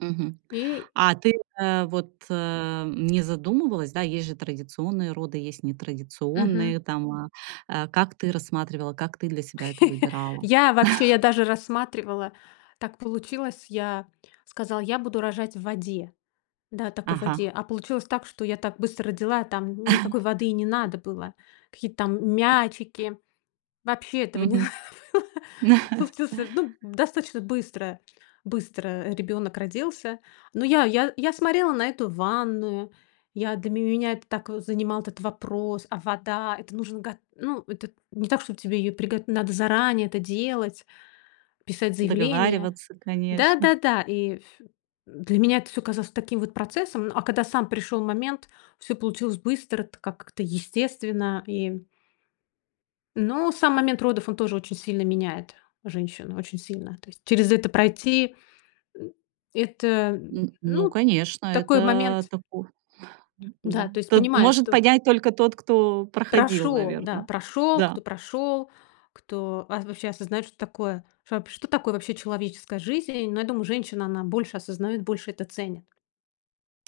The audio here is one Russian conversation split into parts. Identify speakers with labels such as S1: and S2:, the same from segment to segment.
S1: Мгм,
S2: И
S1: а ты, э, вот, э, не задумывалась, да, есть же традиционные роды, есть
S2: Мгм.
S1: нетрадиционные там, а а как ты рассматривала, как ты для себя это выбирала?
S2: Я вообще, я даже рассматривала, так получилось, я сказала: "Я буду рожать в воде". Да, такой в
S1: Ага.
S2: воде. А получилось так, что я так быстро родила, там никакой воды и не надо было. Какие-то там мячики. Вообще этого не
S1: Мгм.
S2: надо было. Так получился, ну, достаточно быстро быстро, э, ребёнок родился. Но я я я смотрела на эту ванную. Я для меня это так, э, занимал этот вопрос. А вода? Это нужно го ну, это не так, чтоб тебе её приго надо заранее это делать, писать заявление.
S1: Договариваться,
S2: Да,
S1: конечно.
S2: да, да, и ф для меня это всё казалось таким вот процессом, но, а когда сам пришёл момент, всё получилось быстро так, как-то естественно, и Но сам момент родов, он тоже очень сильно меняет женщину, очень сильно, то есть через это пройти, э, это, м,
S1: Н ну,
S2: ну,
S1: конечно,
S2: такой
S1: это
S2: момент
S1: тако
S2: Да,
S1: м-да,
S2: то есть,
S1: т
S2: понимая,
S1: может
S2: что
S1: понять только тот, кто проходил,
S2: Прошёл, да,
S1: наверно.
S2: прошёл, кто
S1: Да.
S2: прошёл, кто ва вообще осознаёт, что такое что вап что такое вообще человеческая жизнь. Но я думаю, женщина, она больше осознаёт, больше это ценит.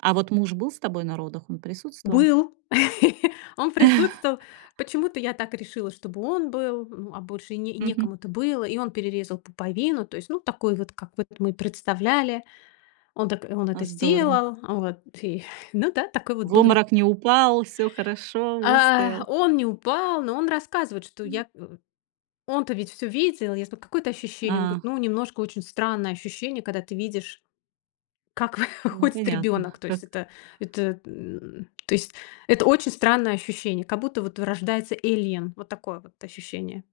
S1: А вот муж был с тобой на родах, он присутствовал?
S2: Был, он присутствовал. Почему-то я так решила, чтобы он был, м, а больше и не
S1: Мгм.
S2: некому это было. И он перерезал пуповину, то есть, ну, такой вот, как вот мы представляли, он так он
S1: А,
S2: это
S1: здорово.
S2: сделал, вот и, ну да, такой вот
S1: В
S2: был рит
S1: обморок не упал, всё хорошо,
S2: А,
S1: выстоял.
S2: он не упал, но он рассказывает, что
S1: М.
S2: я у у он-то ведь всё видел. Я сказала: "Какое это ощущение?" Он говорит:
S1: Ах.
S2: "Ну, немножко очень странное ощущение, когда ты видишь, как
S1: Ну,
S2: выходит
S1: понятно
S2: ребенок". То есть
S1: как.
S2: это это, м, то есть это очень странное ощущение, как будто вот рождается alien. Вот такое вот ощущение.